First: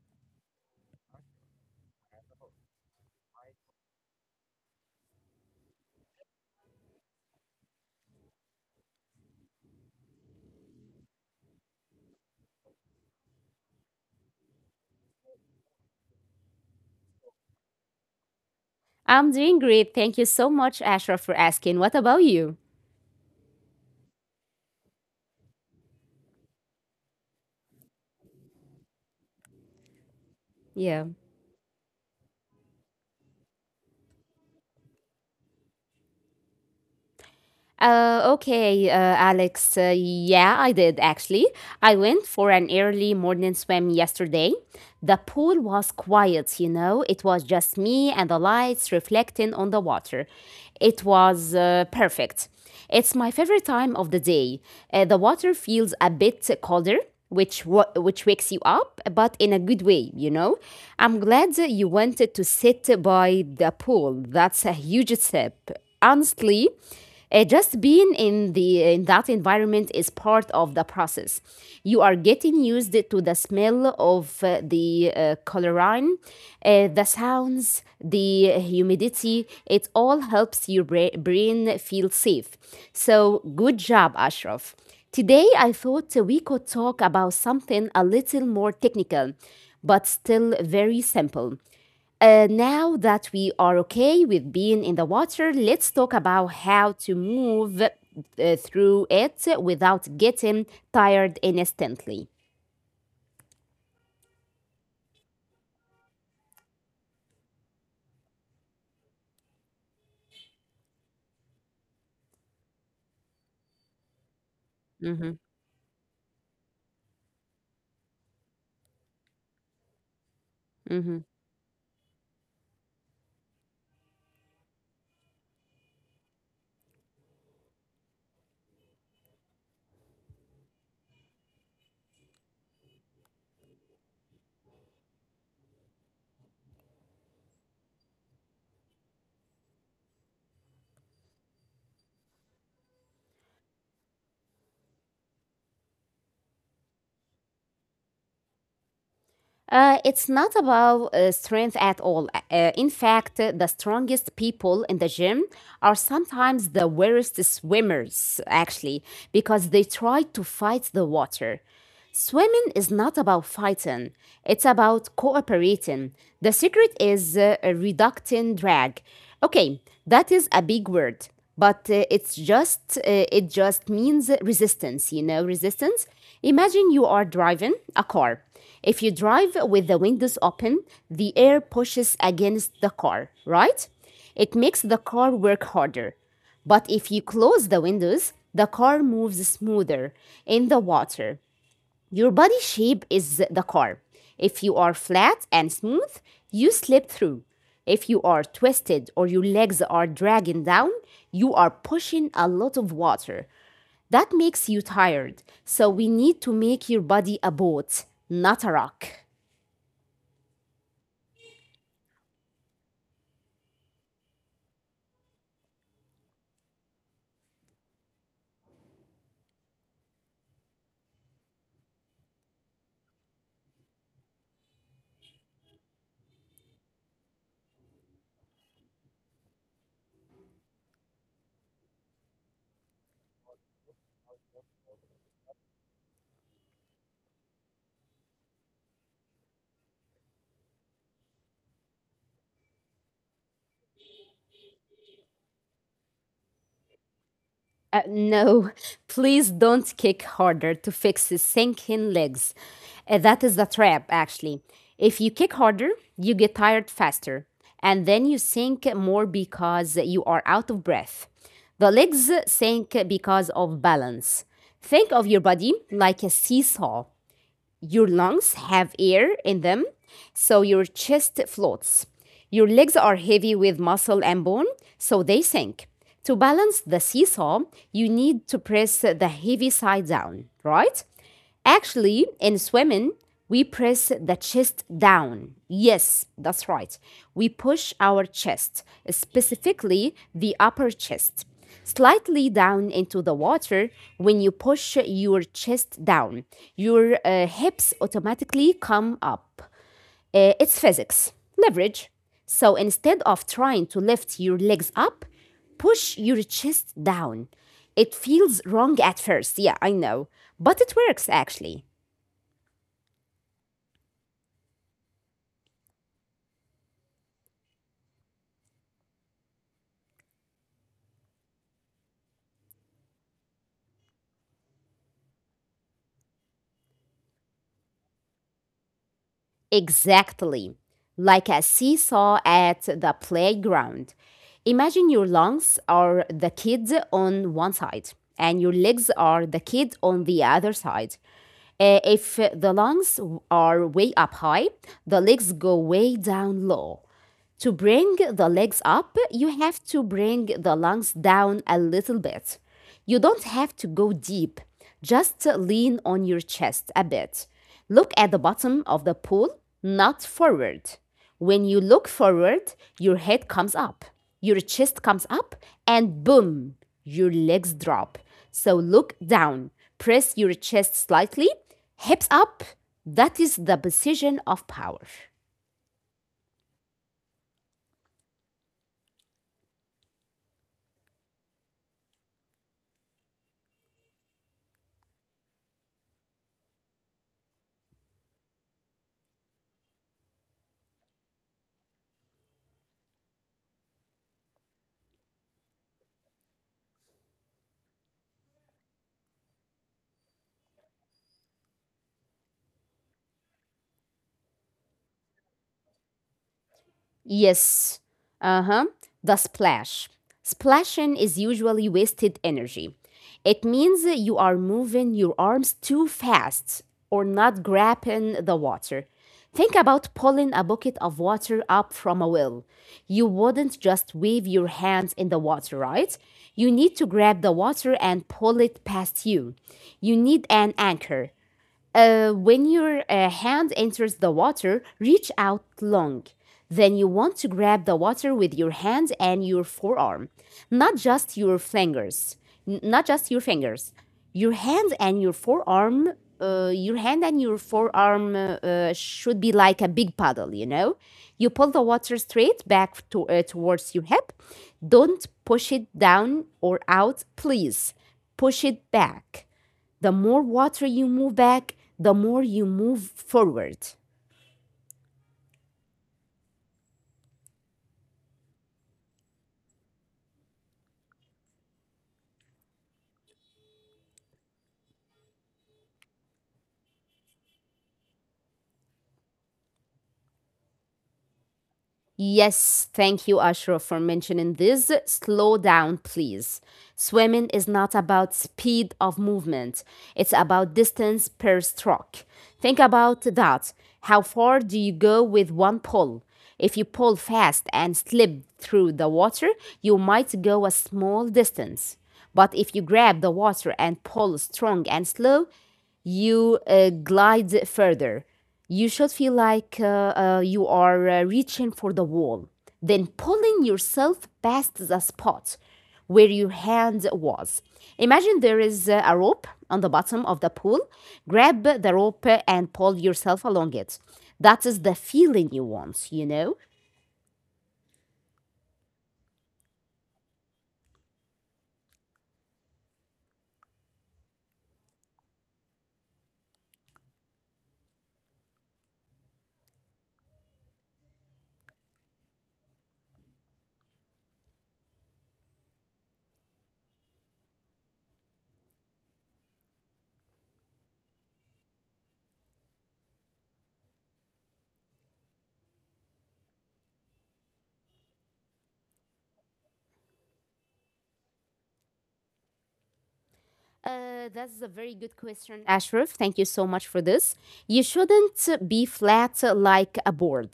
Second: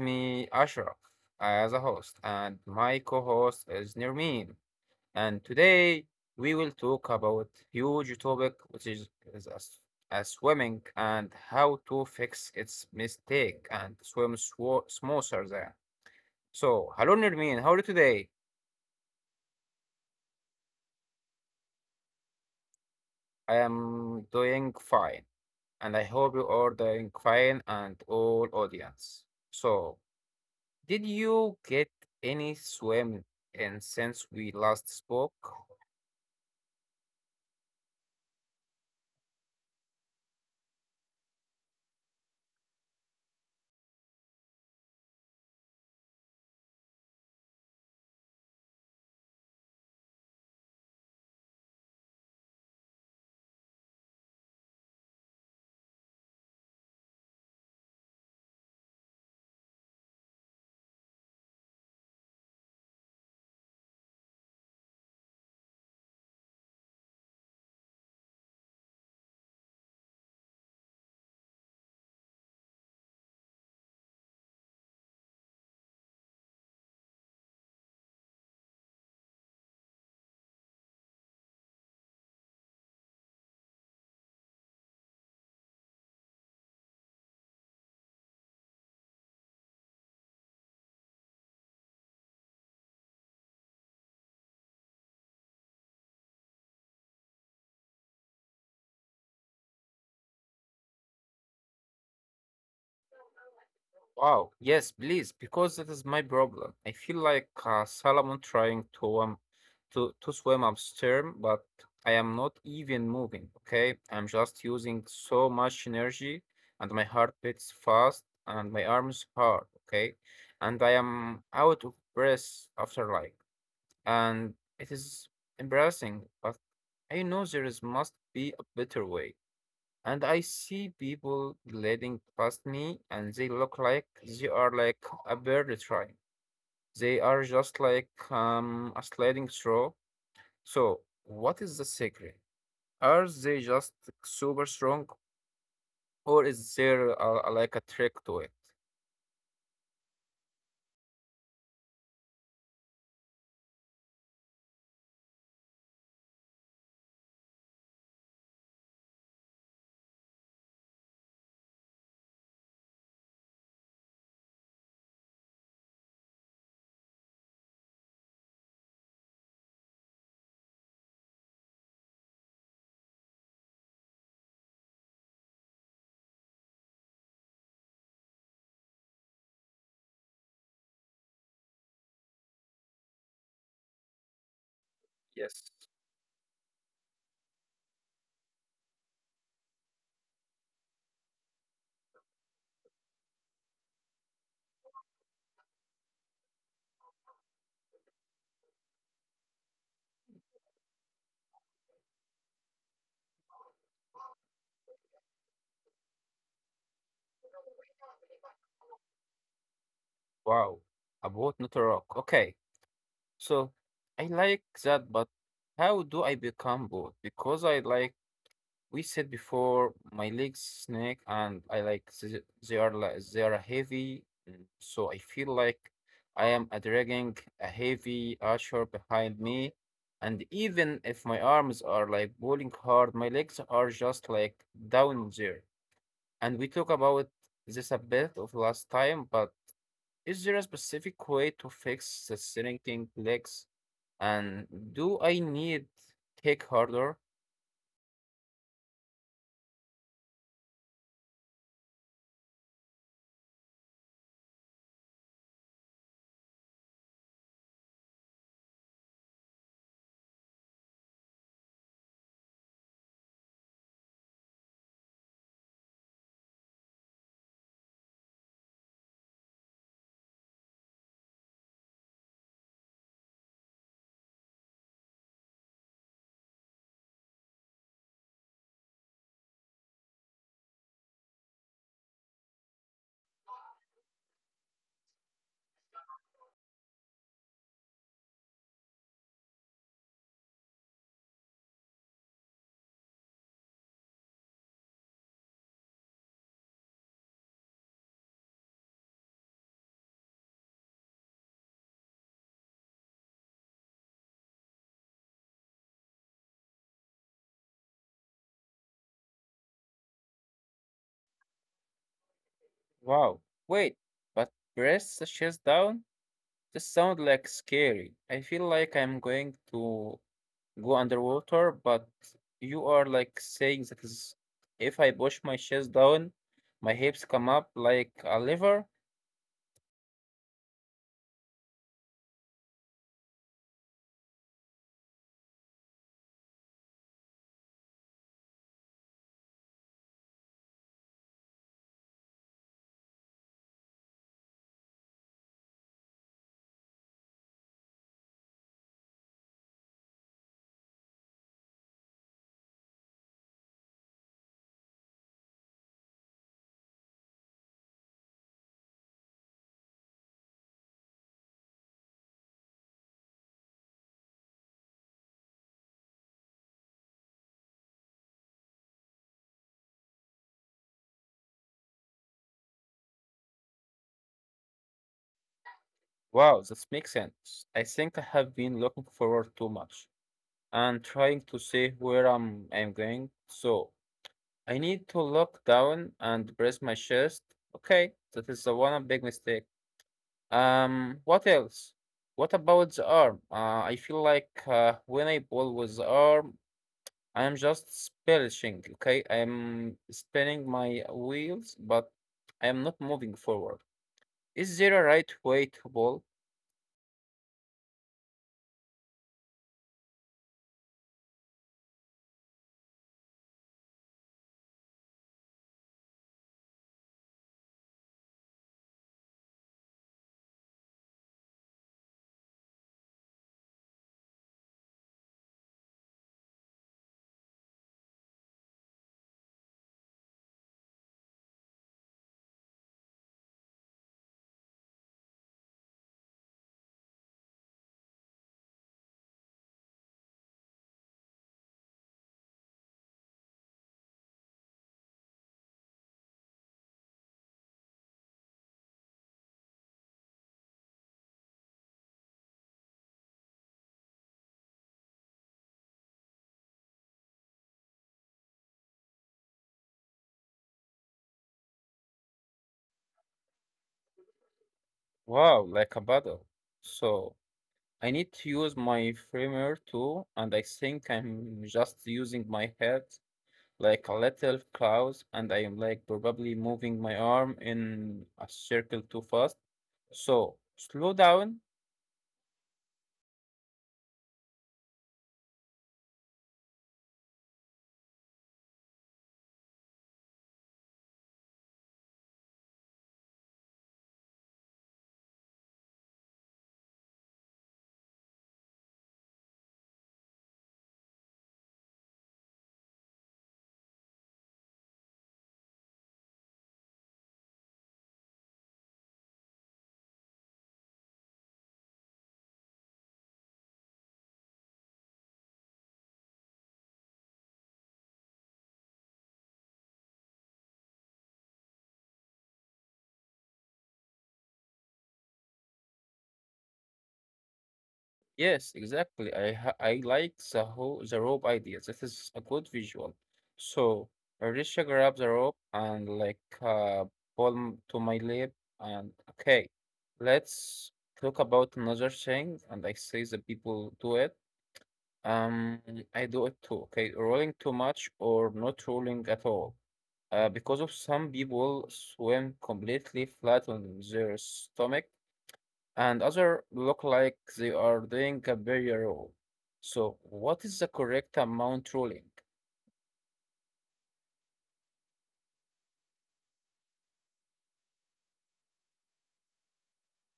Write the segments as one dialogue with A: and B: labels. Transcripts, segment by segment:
A: me, Ashraf, as a host, and my co-host is Nirmeen. And today we will talk about huge topic, which is as swimming and how to fix its mistake and swim smoother there. So, hello Nirmeen, how are you today?
B: I'm doing great. Thank you so much, Ashraf, for asking. What about you?
A: I am doing fine, and I hope you are doing fine and all audience. So,
B: Yeah.
A: did you get any swim in since we last spoke?
B: Okay, Alex. Yeah, I did actually. I went for an early morning swim yesterday. The pool was quiet, you know, it was just me and the lights reflecting on the water. It was perfect. It's my favorite time of the day. The water feels a bit colder. Which wakes you up, but in a good way, you know? I'm glad that you wanted to sit by the pool. That's a huge step. Honestly, just being in that environment is part of the process. You are getting used to the smell of the colorine, the sounds, the humidity. It all helps your brain feel safe. So good job, Ashraf. Today I thought we could talk about something a little more technical, but still very simple. Now that we are okay with being in the water, let's talk about how to move through it without getting tired instantly.
A: Wow, yes, please, because that is my problem. I feel like Solomon trying to swim upstream, but I am not even moving. Okay, I'm just using
B: Mhm,
A: so much energy, and my heart beats fast, and my arms hard. Okay, and I
B: mhm.
A: am out of breath after like, and it is embarrassing, but I know there is must be a better way. And I see people gliding past me and they look like they are like a bird trying. They are just like a sliding straw. So, what is the secret? Are they just super strong or is there like a trick to it?
B: It's not about strength at all. In fact, the strongest people in the gym are sometimes the worst swimmers, actually, because they tried to fight the water. Swimming is not about fighting, it's about cooperating. The secret is reducting drag. Okay, that is a big word, but it just means resistance, you know, resistance. Imagine you are driving a car. If you drive with the windows open, the air pushes against the car, right? It makes the car work
A: Yes.
B: harder. But if you close the windows, the car moves smoother in the water. Your body shape is the car. If you are flat and smooth, you slip through. If you are twisted or your legs are dragging down, you are pushing a lot of water. That makes you tired. So we need to make your body a boat, not a rock.
A: Wow, a boat, not a rock. Okay, so I like that, but how do I become boat? Because I like we said before, my legs snake, and I like they are like they are heavy, so I feel like I am dragging a heavy usher behind me. And even if my arms are like pulling hard, my legs are just like down there. And we talked about this a bit of last time, but is there a specific way to fix the shrinking legs? And do I need kick harder?
B: No, please don't kick harder to fix his sinking legs. That is the trap, actually. If you kick harder, you get tired faster, and then you sink more because you are out of breath. The legs sink because of balance. Think of your body like a seesaw. Your lungs have air in them, so your chest floats. Your legs are heavy with muscle and bone, so they sink. To balance the seesaw, you need to press the heavy side down, right? Actually, in swimming, we press the chest down. Yes, that's right. We push our chest, specifically the upper chest, slightly down into the water. When you push your chest down, your hips automatically come up. It's physics, leverage. So instead of trying to lift your legs up, push your chest down. It feels wrong at first, yeah, I know, but it works actually.
A: Wow. Wait, but press the chest down? This sounds like scary. I feel like I'm going to go underwater, but you are like saying that is if I push my chest down, my hips come up like a lever.
B: Exactly. Like a seesaw at the playground. Imagine your lungs are the kid on one side and your legs are the kid on the other side. If the lungs are way up high, the legs go way down low. To bring the legs up, you have to bring the lungs down a little bit. You don't have to go deep, just lean on your chest a bit. Look at the bottom of the pool, not forward. When you look forward, your head comes up, your chest comes up, and boom, your legs drop. So look down, press your chest slightly, hips up. That is the position of power.
A: Wow, that makes sense. I think I have been looking forward too much and trying to see where I'm going. So I need to look down and press my chest. Okay, that is the one big mistake. What else? What about the arm? I feel like when I pull with the arm, I am just spelling, okay? I am spinning my wheels, but I am not moving forward. Is there a right way to pull?
B: Yes. Uh huh. The splash. Splashing is usually wasted energy. It means that you are moving your arms too fast or not grabbing the water. Think about pulling a bucket of water up from a well. You wouldn't just wave your hands in the water, right? You need to grab the water and pull it past you. You need an anchor. When your hand enters the water, reach out long. Then you want to grab the water with your hand and your forearm, not just your fingers, N- not just your fingers. Your hand and your forearm, your hand and your forearm should be like a big paddle, you know? You pull the water straight back towards your hip. Don't push it down or out, please. Push it back. The more water you move back, the more you move forward.
A: Wow, like a paddle. So I need to use my framer too, and I think I'm just using my head like a little cloud, and I am like probably moving my arm in a circle too fast. So slow down.
B: Yes, thank you, Ashraf, for mentioning this. Slow down, please. Swimming is not about speed of movement, it's about distance per stroke. Think about that. How far do you go with one pull? If you pull fast and slip through the water, you might go a small distance. But if you grab the water and pull strong and slow, you glide further. You should feel like you are reaching for the wall, then pulling yourself past the spot where your hand was. Imagine there is a rope on the bottom of the pool. Grab the rope and pull yourself along it. That is the feeling you want, you know?
A: Yes, exactly. I like the whole the rope idea. This is a good visual. So Arisha grabs the rope and like pull to my lip and okay, let's talk about another thing. And I say the people do it. Um, I do it too. Okay, rolling too much or not rolling at all. Because of some people swim completely flat on their stomach and other look like they are doing a barrier roll. So what is the correct amount rolling?
B: That's a very good question, Ashraf. Thank you so much for this. You shouldn't be flat like a board,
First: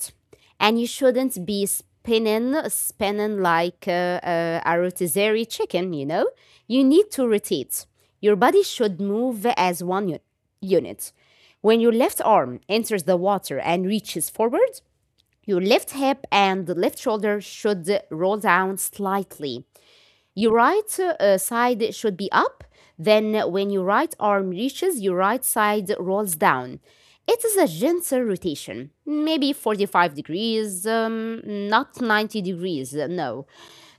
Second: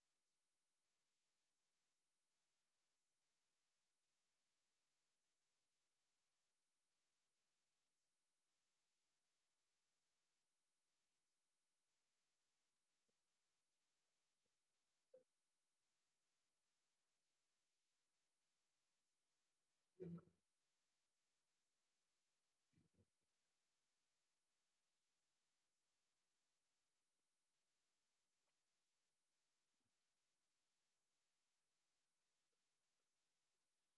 B: and you shouldn't be spinning like a rotisserie chicken. You know, you need to rotate. Your body should move as one unit. When your left arm enters the water and reaches forward, your left hip and left shoulder should roll down slightly. Your right side should be up. Then, when your right arm reaches, your right side rolls down. It is a gentle rotation, maybe 45 degrees, not 90 degrees, no.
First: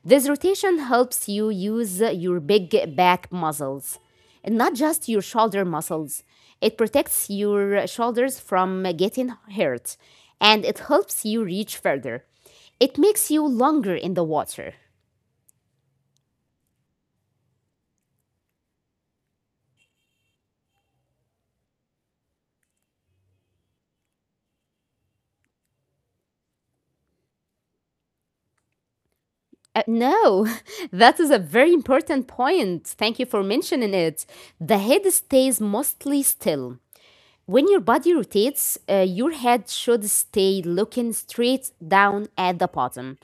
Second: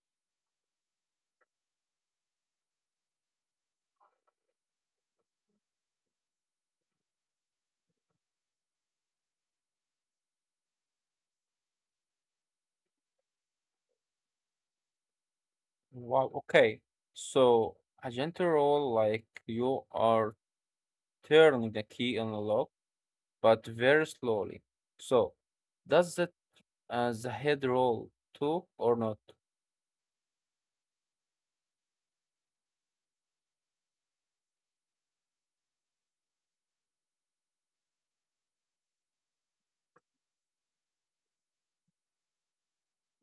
B: This rotation helps you use your big back muscles, and not just your shoulder muscles. It protects your shoulders from getting hurt, and it helps you reach further. It makes you longer in the water.
A: Wow, okay. So a gentle roll like you are turning the key in the lock, but very slowly. So does that as a head roll too or not?
B: No, that is a very important point. Thank you for mentioning it. The head stays mostly still. When your body rotates, your head should stay looking straight down at the bottom.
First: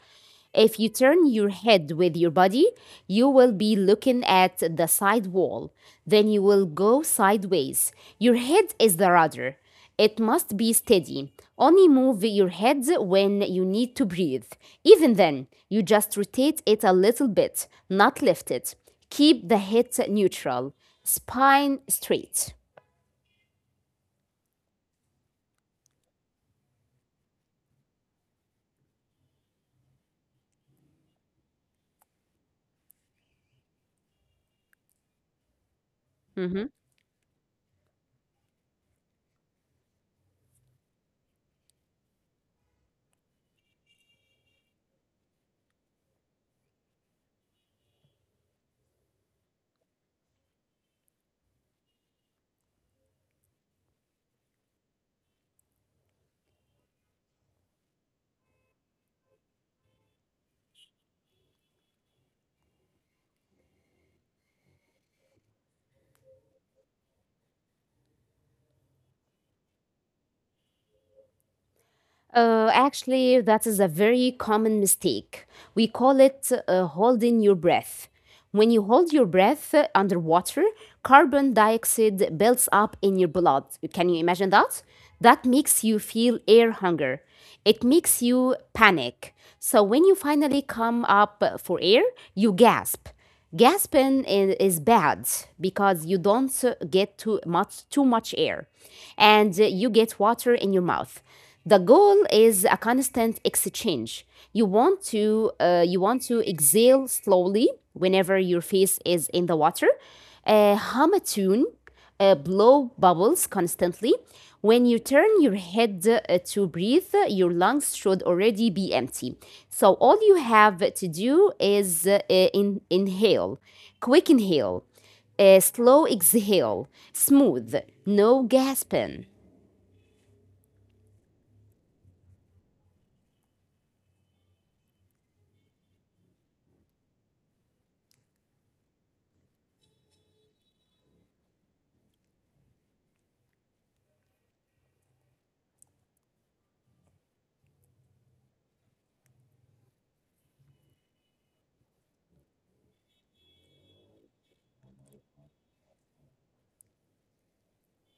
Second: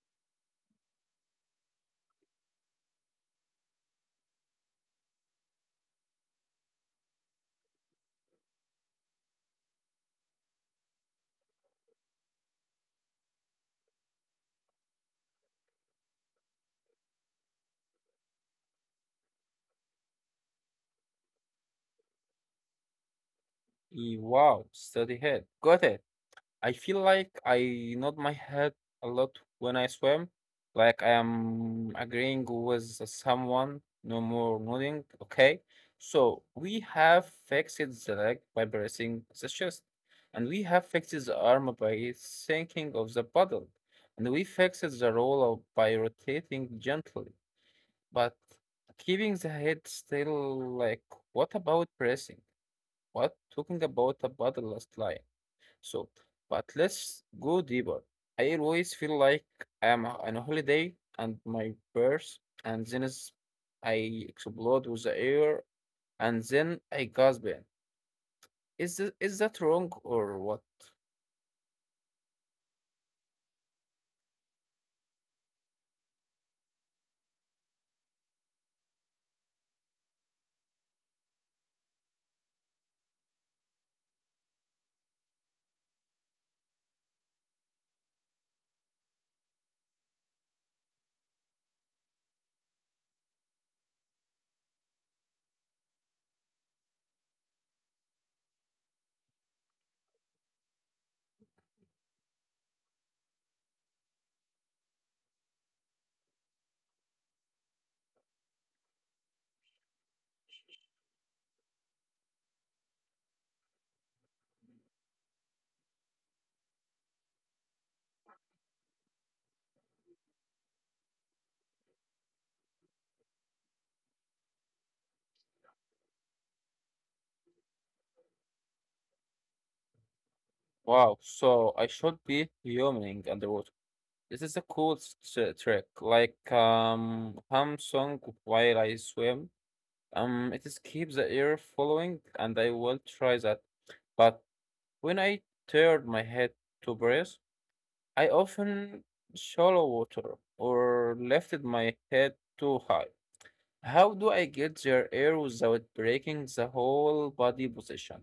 B: If you turn your head with your body, you will be looking at the side wall. Then you will go sideways. Your head is the rudder. It must be steady. Only move your head when you need to breathe. Even then, you just rotate it a little bit, not lift it. Keep the head neutral, spine straight.
A: Wow, steady head. Got it. I feel like I nod my head a lot when I swim, like I am agreeing with someone, no more nodding. Okay, so
B: Mhm.
A: we have fixed the leg by pressing the chest, and we have fixed the arm by sinking of the paddle, and we fixed the roller by rotating gently, but keeping the head still. Like, what about pressing? What talking about a paddle last line? So, but let's go deeper. I always feel like I am on a holiday and my purse, and I explode with the air, and then I gasp in. Is that wrong or what?
B: Actually, that is a very common mistake. We call it holding your breath. When you hold your breath underwater, carbon dioxide builds up in your blood. Can you imagine that? That makes you feel air hunger. It makes you panic. So when you finally come up for air, you gasp. Gasping is bad because you don't get too much air and you get water in your mouth. The goal is a constant exchange. You want to exhale slowly whenever your face is in the water. Hum a tune, blow bubbles constantly. When you turn your head to breathe, your lungs should already be empty. So all you have to do is inhale, quick inhale, slow exhale, smooth, no gasping.
A: Wow, so I should be yawning underwater. This is a cool trick, like hum song while I swim. It is keep the air following, and I will try that. But when I turned my head to breathe, I often swallow water or lifted my head too high. How do I get their air without breaking the whole body position?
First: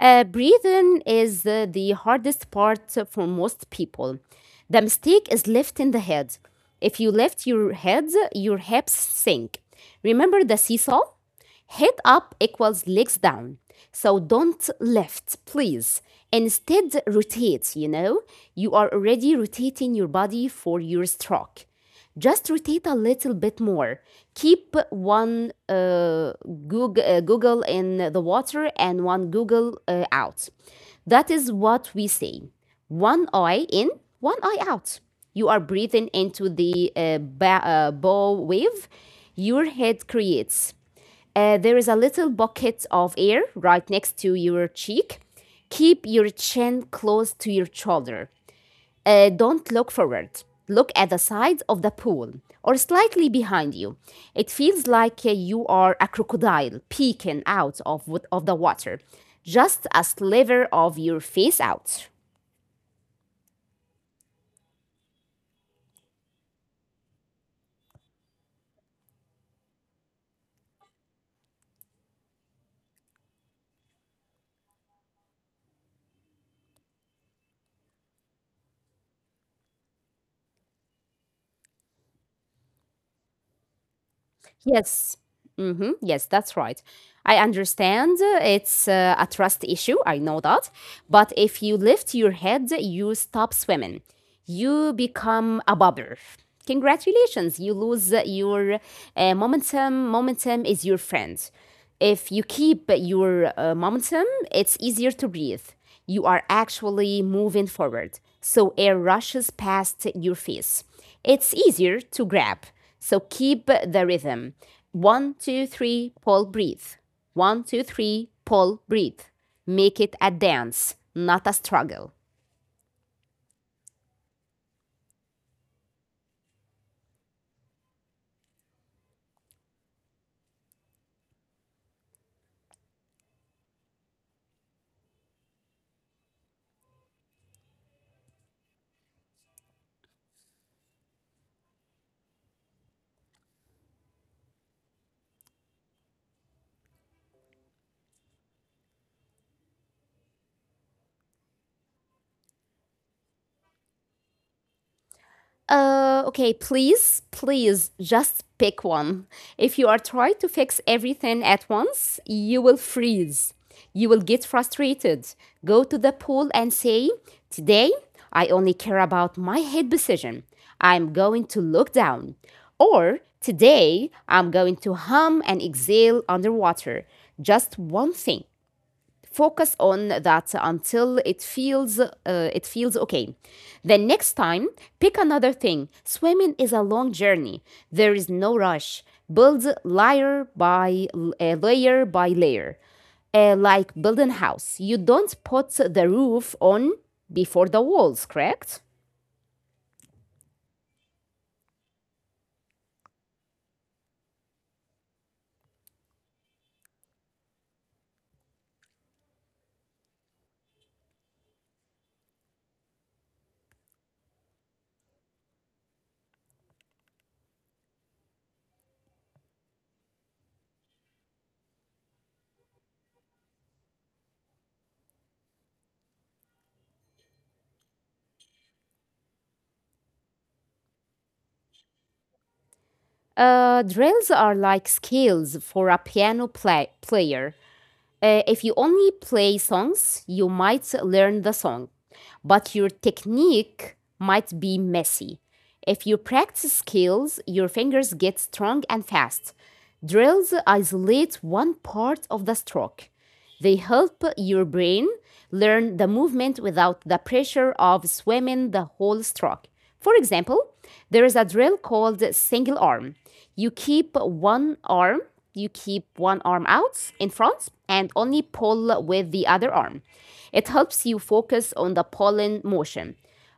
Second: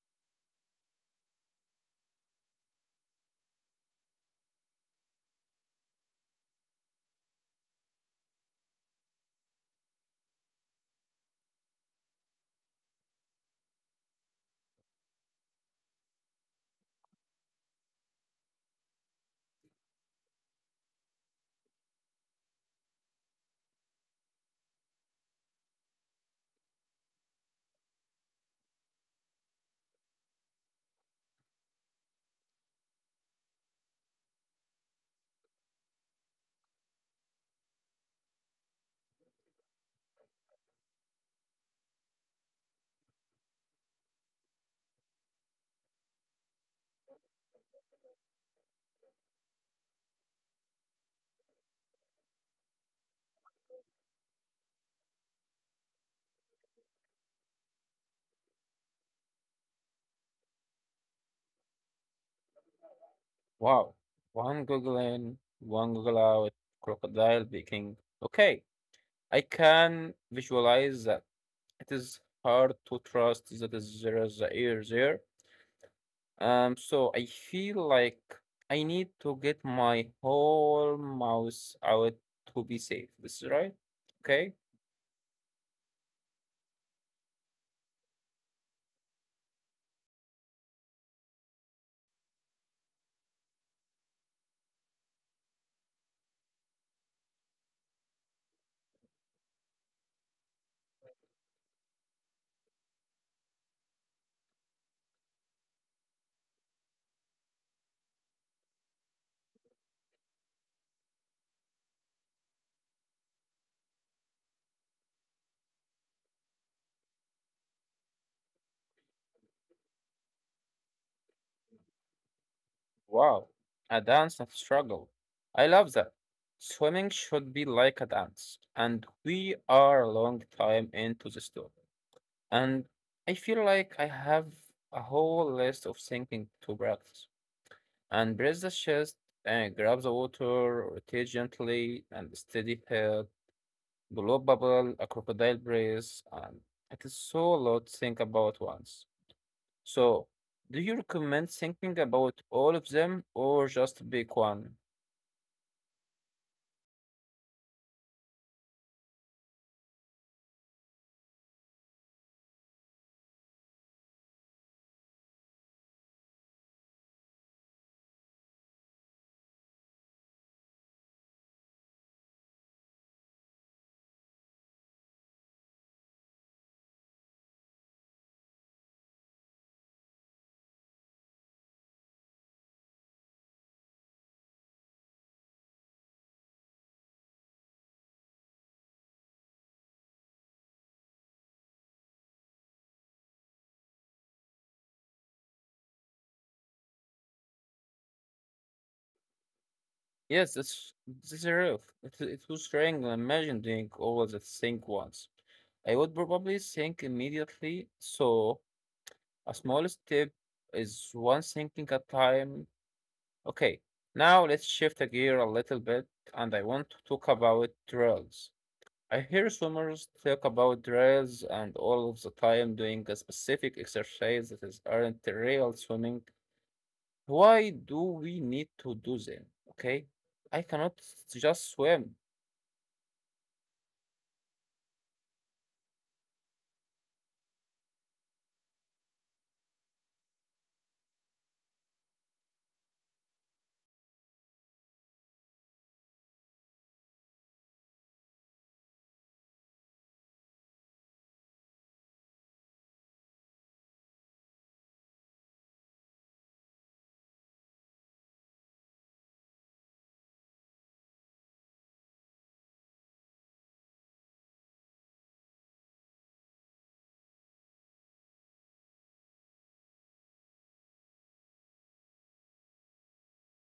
B: Breathing is the hardest part for most people. The mistake is lifting the head. If you lift your head, your hips sink. Remember the seesaw? Head up equals legs down. So don't lift, please. Instead, rotate, you know? You are already rotating your body for your stroke. Just rotate a little bit more. Keep one Google in the water and one Google out. That is what we say. One eye in, one eye out. You are breathing into the bow wave your head creates. There is a little pocket of air right next to your cheek. Keep your chin close to your shoulder. Don't look forward. Look at the sides of the pool or slightly behind you. It feels like you are a crocodile peeking out of the water, just a sliver of your face out.
A: Wow. One goggle in, one goggle out, crocodile baking. Okay, I can visualize that. It is hard to trust that there is the air there. So I feel like I need to get my whole mouse out to be safe. This is right? Okay.
B: Yes. Hmm. Yes, that's right. I understand it's a trust issue. I know that. But if you lift your head, you stop swimming. You become a bobber, congratulations, you lose your momentum. Momentum is your friend. If you keep your momentum, it's easier to breathe. You are actually moving forward, so air rushes past your face. It's easier to grab. So keep the rhythm: 1 2 3 pull breathe, 1 2 3 pull breathe. Make it a dance, not a struggle.
A: Wow. A dance of struggle. I love that. Swimming should be like a dance, and we are a long time into the story. And I feel like I have a whole list of thinking to practice. And brace the chest and grab the water, rotate gently, and steady head the bubble, a crocodile brace, and it is so a lot to think about once. So, do you recommend thinking about all of them or just pick one?
B: Okay, please, please just pick one. If you are trying to fix everything at once, you will freeze. You will get frustrated. Go to the pool and say, "Today, I only care about my head position. I'm going to look down." Or, "Today, I'm going to hum and exhale underwater." Just one thing, focus on that until it feels okay. Then next time, pick another thing. Swimming is a long journey, there is no rush. Build layer by layer by layer. Like building house, you don't put the roof on before the walls, correct.
A: Yes, this is rough. It was trying and imagine doing all the thing once. I would probably think immediately, so a small step is one thinking at time. Okay, now let's shift the gear a little bit, and I want to talk about trails. I hear swimmers talk about drills and all of the time doing a specific exercise that is aren't real swimming. Why do we need to do them? Okay, I cannot just swim.
B: Drills are like scales for a piano player. If you only play songs, you might learn the song, but your technique might be messy. If you practice skills, your fingers get strong and fast. Drills isolate one part of the stroke. They help your brain learn the movement without the pressure of swimming the whole stroke. For example, there is a drill called single arm. You keep one arm, you keep one arm out in front and only pull with the other arm. It helps you focus on the pulling motion,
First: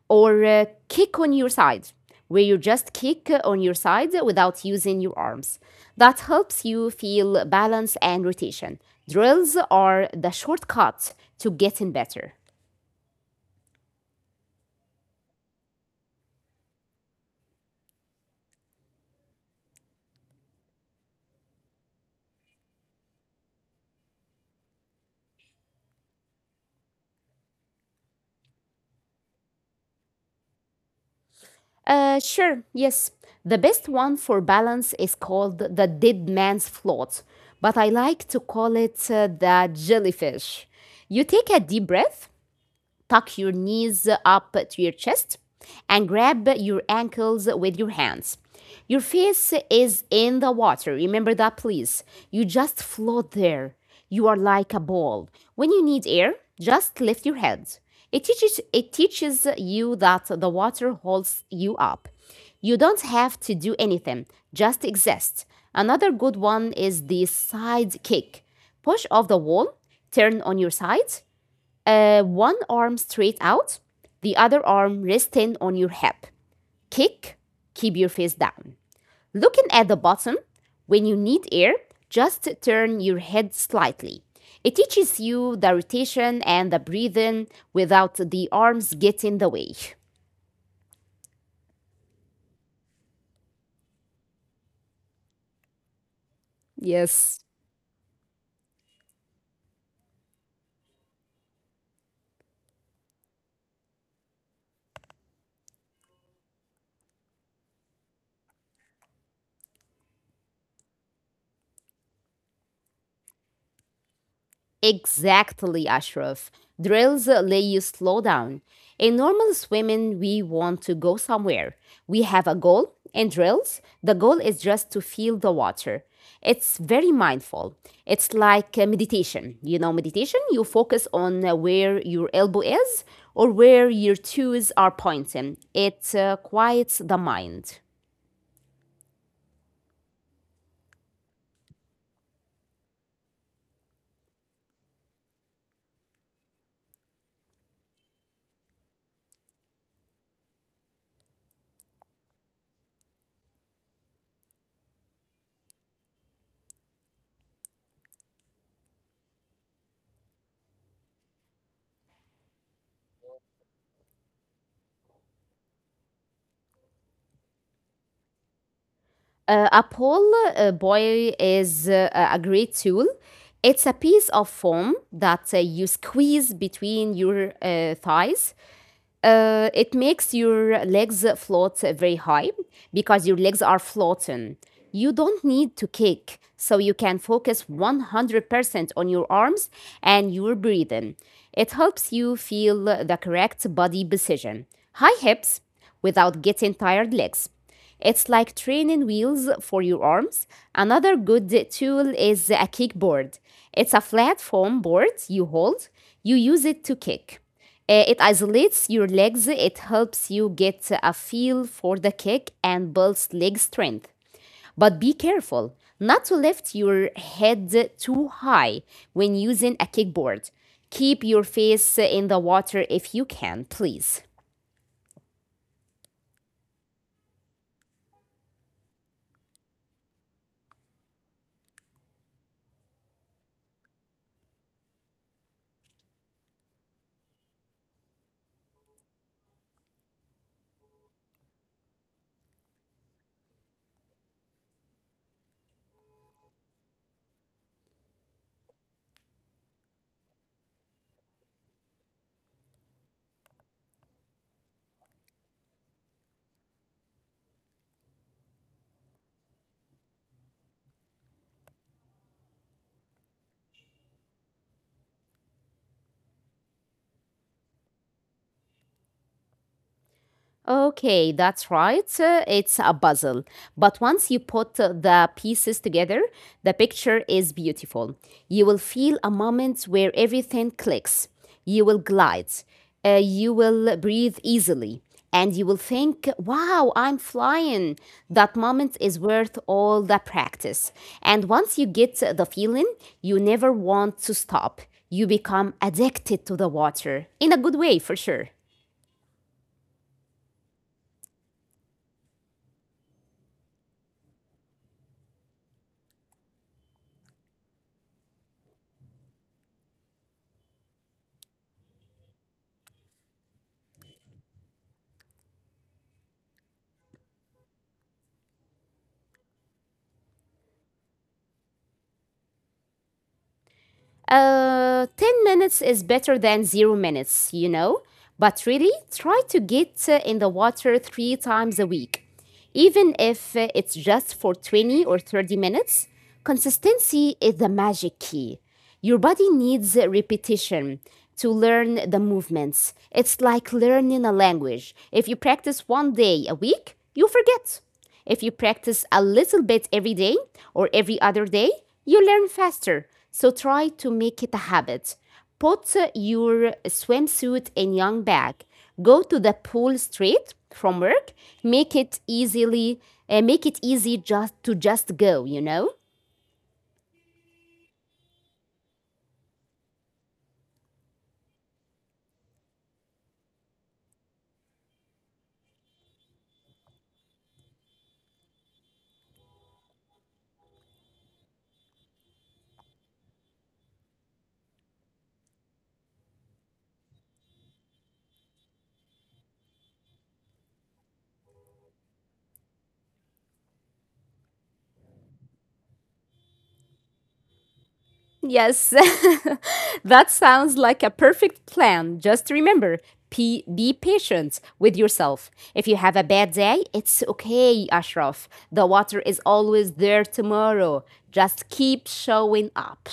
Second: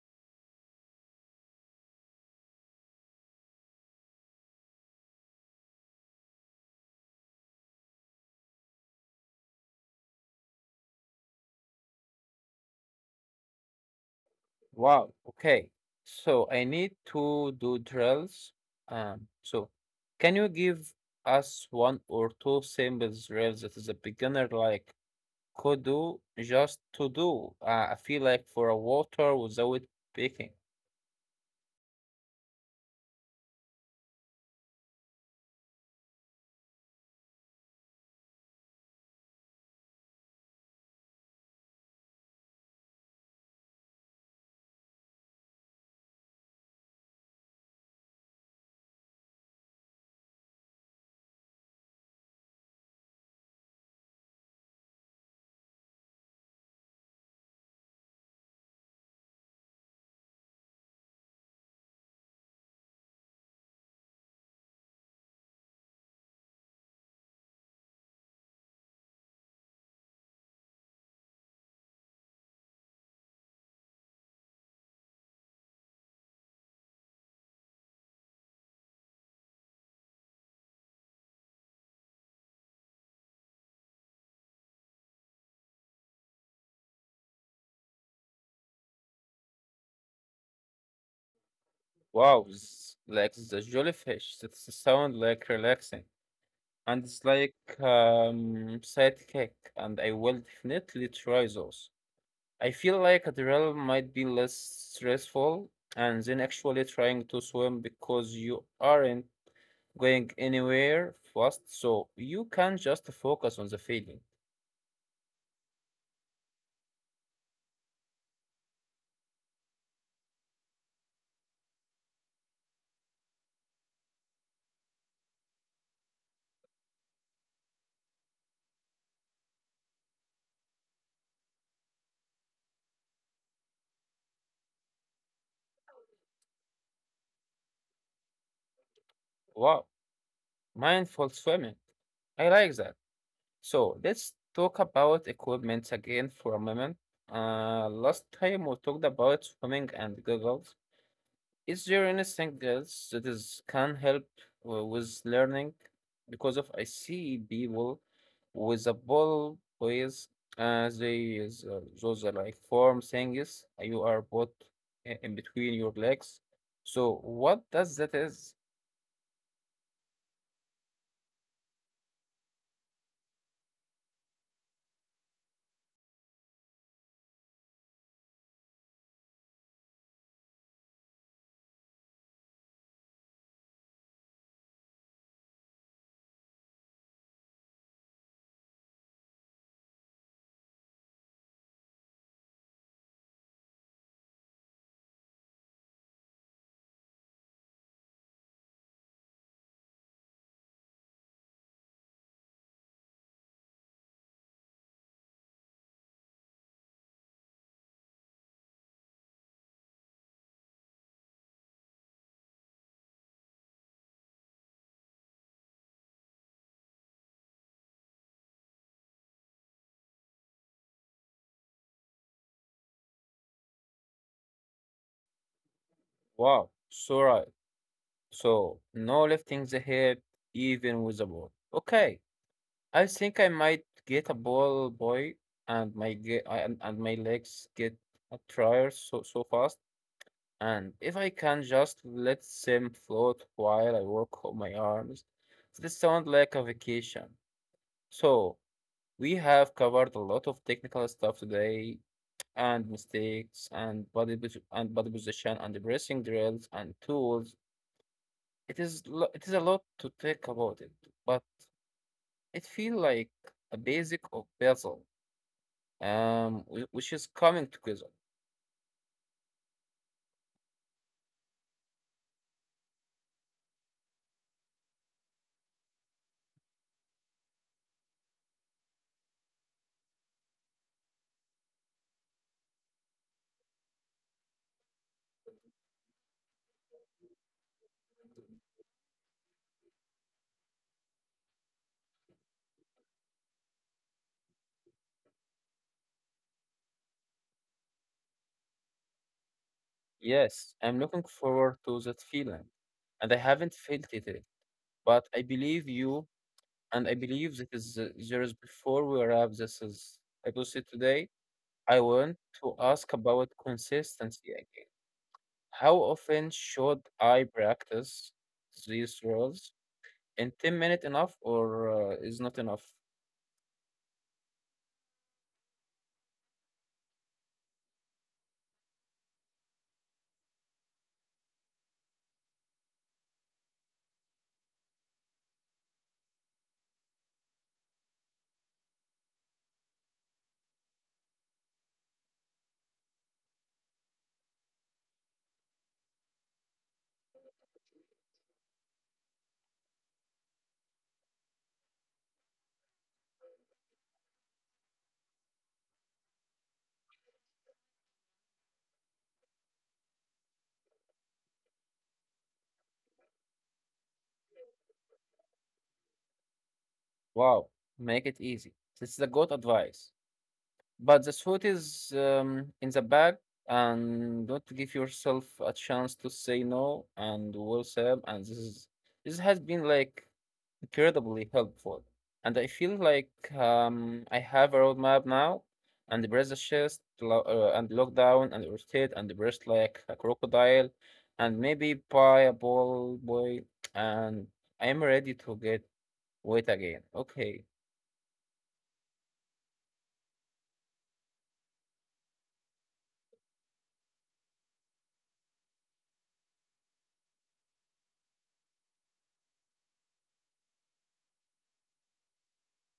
B: or kick on your side, where you just kick on your side without using your arms. That helps you feel balance and rotation. Drills are the shortcut to getting better.
A: Wow. Okay, so I need to do drills. So can you give us one or two simple drills that is a beginner like could do just to do? I feel like for a water without picking.
B: Sure, yes. The best one for balance is called the dead man's float, but I like to call it the jellyfish. You take a deep breath, tuck your knees up to your chest, and grab your ankles with your hands. Your face is in the water. Remember that, please. You just float there. You are like a ball. When you need air, just lift your head. It teaches you that the water holds you up. You don't have to do anything, just exist. Another good one is the side kick. Push off the wall, turn on your side, one arm straight out, the other arm resting on your hip. Kick, keep your face down. Looking at the bottom, when you need air, just turn your head slightly. It teaches you the rotation and the breathing without the arms getting in the way.
A: Wow, like the jellyfish, it sound like relaxing, and it's
B: Yes.
A: like sidekick, and I will definitely try those. I feel like a drill might be less stressful, and then actually trying to swim because you aren't going anywhere fast, so you can just focus on the feeling.
B: Exactly, Ashraf. Drills let you slow down. In normal swimming, we want to go somewhere. We have a goal. In drills, the goal is just to feel the water. It's very mindful. It's like meditation. You know, meditation, you focus on where your elbow is or where your toes are pointing. It quiets the mind.
A: Wow, mindful swimming. I like that. So let's talk about equipment again for a moment. Last time we talked about swimming and goggles. Is there anything else that is can help with learning? Because of I see people with a ball boys, uh, they those are like form things. You are put in between your legs. So what does that is?
B: Apple Boy is a great tool. It's a piece of foam that you squeeze between your thighs. It makes your legs float very high because your legs are floating. You don't need to kick, so you can focus 100% on your arms and your breathing. It helps you feel the correct body position, high hips, without getting tired legs. It's like training wheels for your arms. Another good tool is a kickboard. It's a flat foam board you hold, you use it to kick. It isolates your legs, it helps you get a feel for the kick and builds leg strength. But be careful not to lift your head too high when using a kickboard. Keep your face in the water if you can, please.
A: Wow, so right. So no lifting the head even with a ball. Okay. I think I might get a ball boy and my and my legs get a tire so so fast and if I can just let them float while I work on my arms, this sounds like a vacation. So we have covered a lot of technical stuff today and mistakes and and body position and the breathing drills and tools. It is it is a lot to think about it, but it feels like a basic of puzzle. Which is coming together.
B: Okay, that's right. It's a puzzle. But once you put the pieces together, the picture is beautiful. You will feel a moment where everything clicks. You will glide. You will breathe easily. And you will think, wow, I'm flying. That moment is worth all the practice. And once you get the feeling, you never want to stop. You become addicted to the water in a good way, for sure.
A: Yes, I'm looking forward to that feeling, and I haven't felt it yet. But I believe you, and I believe that is there is before we wrap this is episode today. I want to ask about consistency again. How often should I practice these rules? In 10 minutes enough, or is not enough?
B: 10 minutes is better than 0 minutes, you know? But really, try to get in the water 3 times a week. Even if it's just for 20 or 30 minutes, consistency is the magic key. Your body needs repetition to learn the movements. It's like learning a language. If you practice one day a week, you forget. If you practice a little bit every day or every other day, you learn faster. So try to make it a habit. Put your swimsuit in young bag. Go to the pool straight from work. Make it easily make it easy just to just go, you know?
A: Wow, make it easy. This is a good advice. But the thought is in the back, and don't give yourself a chance to say no and what's up. And this has been like incredibly helpful, and I feel like I have a roadmap now, and brace the chest and lock down and rotate and breast like a crocodile, and maybe buy a ball boy, and I am ready to get weight again. Okay,
B: Yes. That sounds like a perfect plan. Just remember, be patient with yourself. If you have a bad day, it's okay, Ashraf. The water is always there tomorrow. Just keep showing up.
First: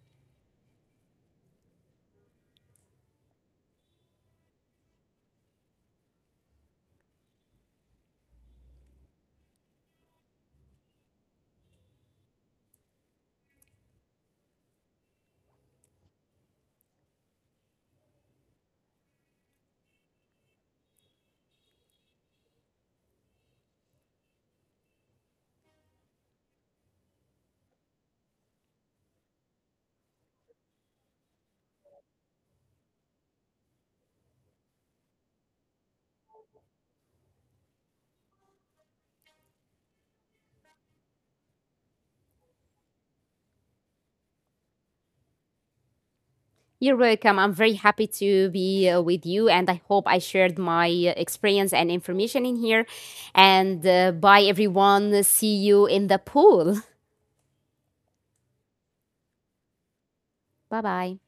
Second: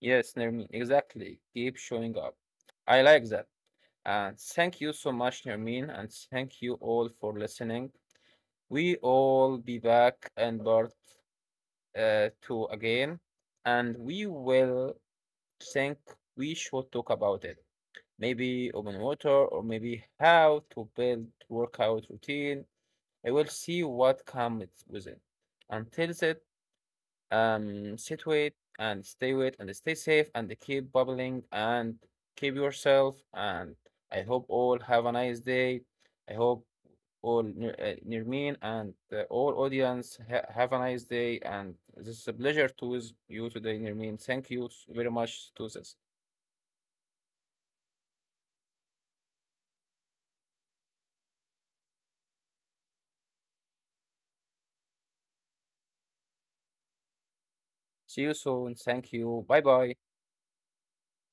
A: yes, Nermin, exactly. Keep showing up. I like that. And thank you so much, Nermeen, and thank you all for listening. We all be back in part two again, and we will think we should talk about it. Maybe open water, or maybe how to build workout routine. I will see what comes with it. Until then, sit with and stay safe and keep bubbling and keep yourself. And I hope all have a nice day. I hope all near, near me and all audience ha have a nice day. And this is a pleasure to with you today, near me. Thank you very much to this.
B: You're welcome. I'm very happy to be with you, and I hope I shared my experience and information in here. And bye, everyone. See you in the pool.
A: See you soon. Thank you. Bye bye.
B: Bye bye.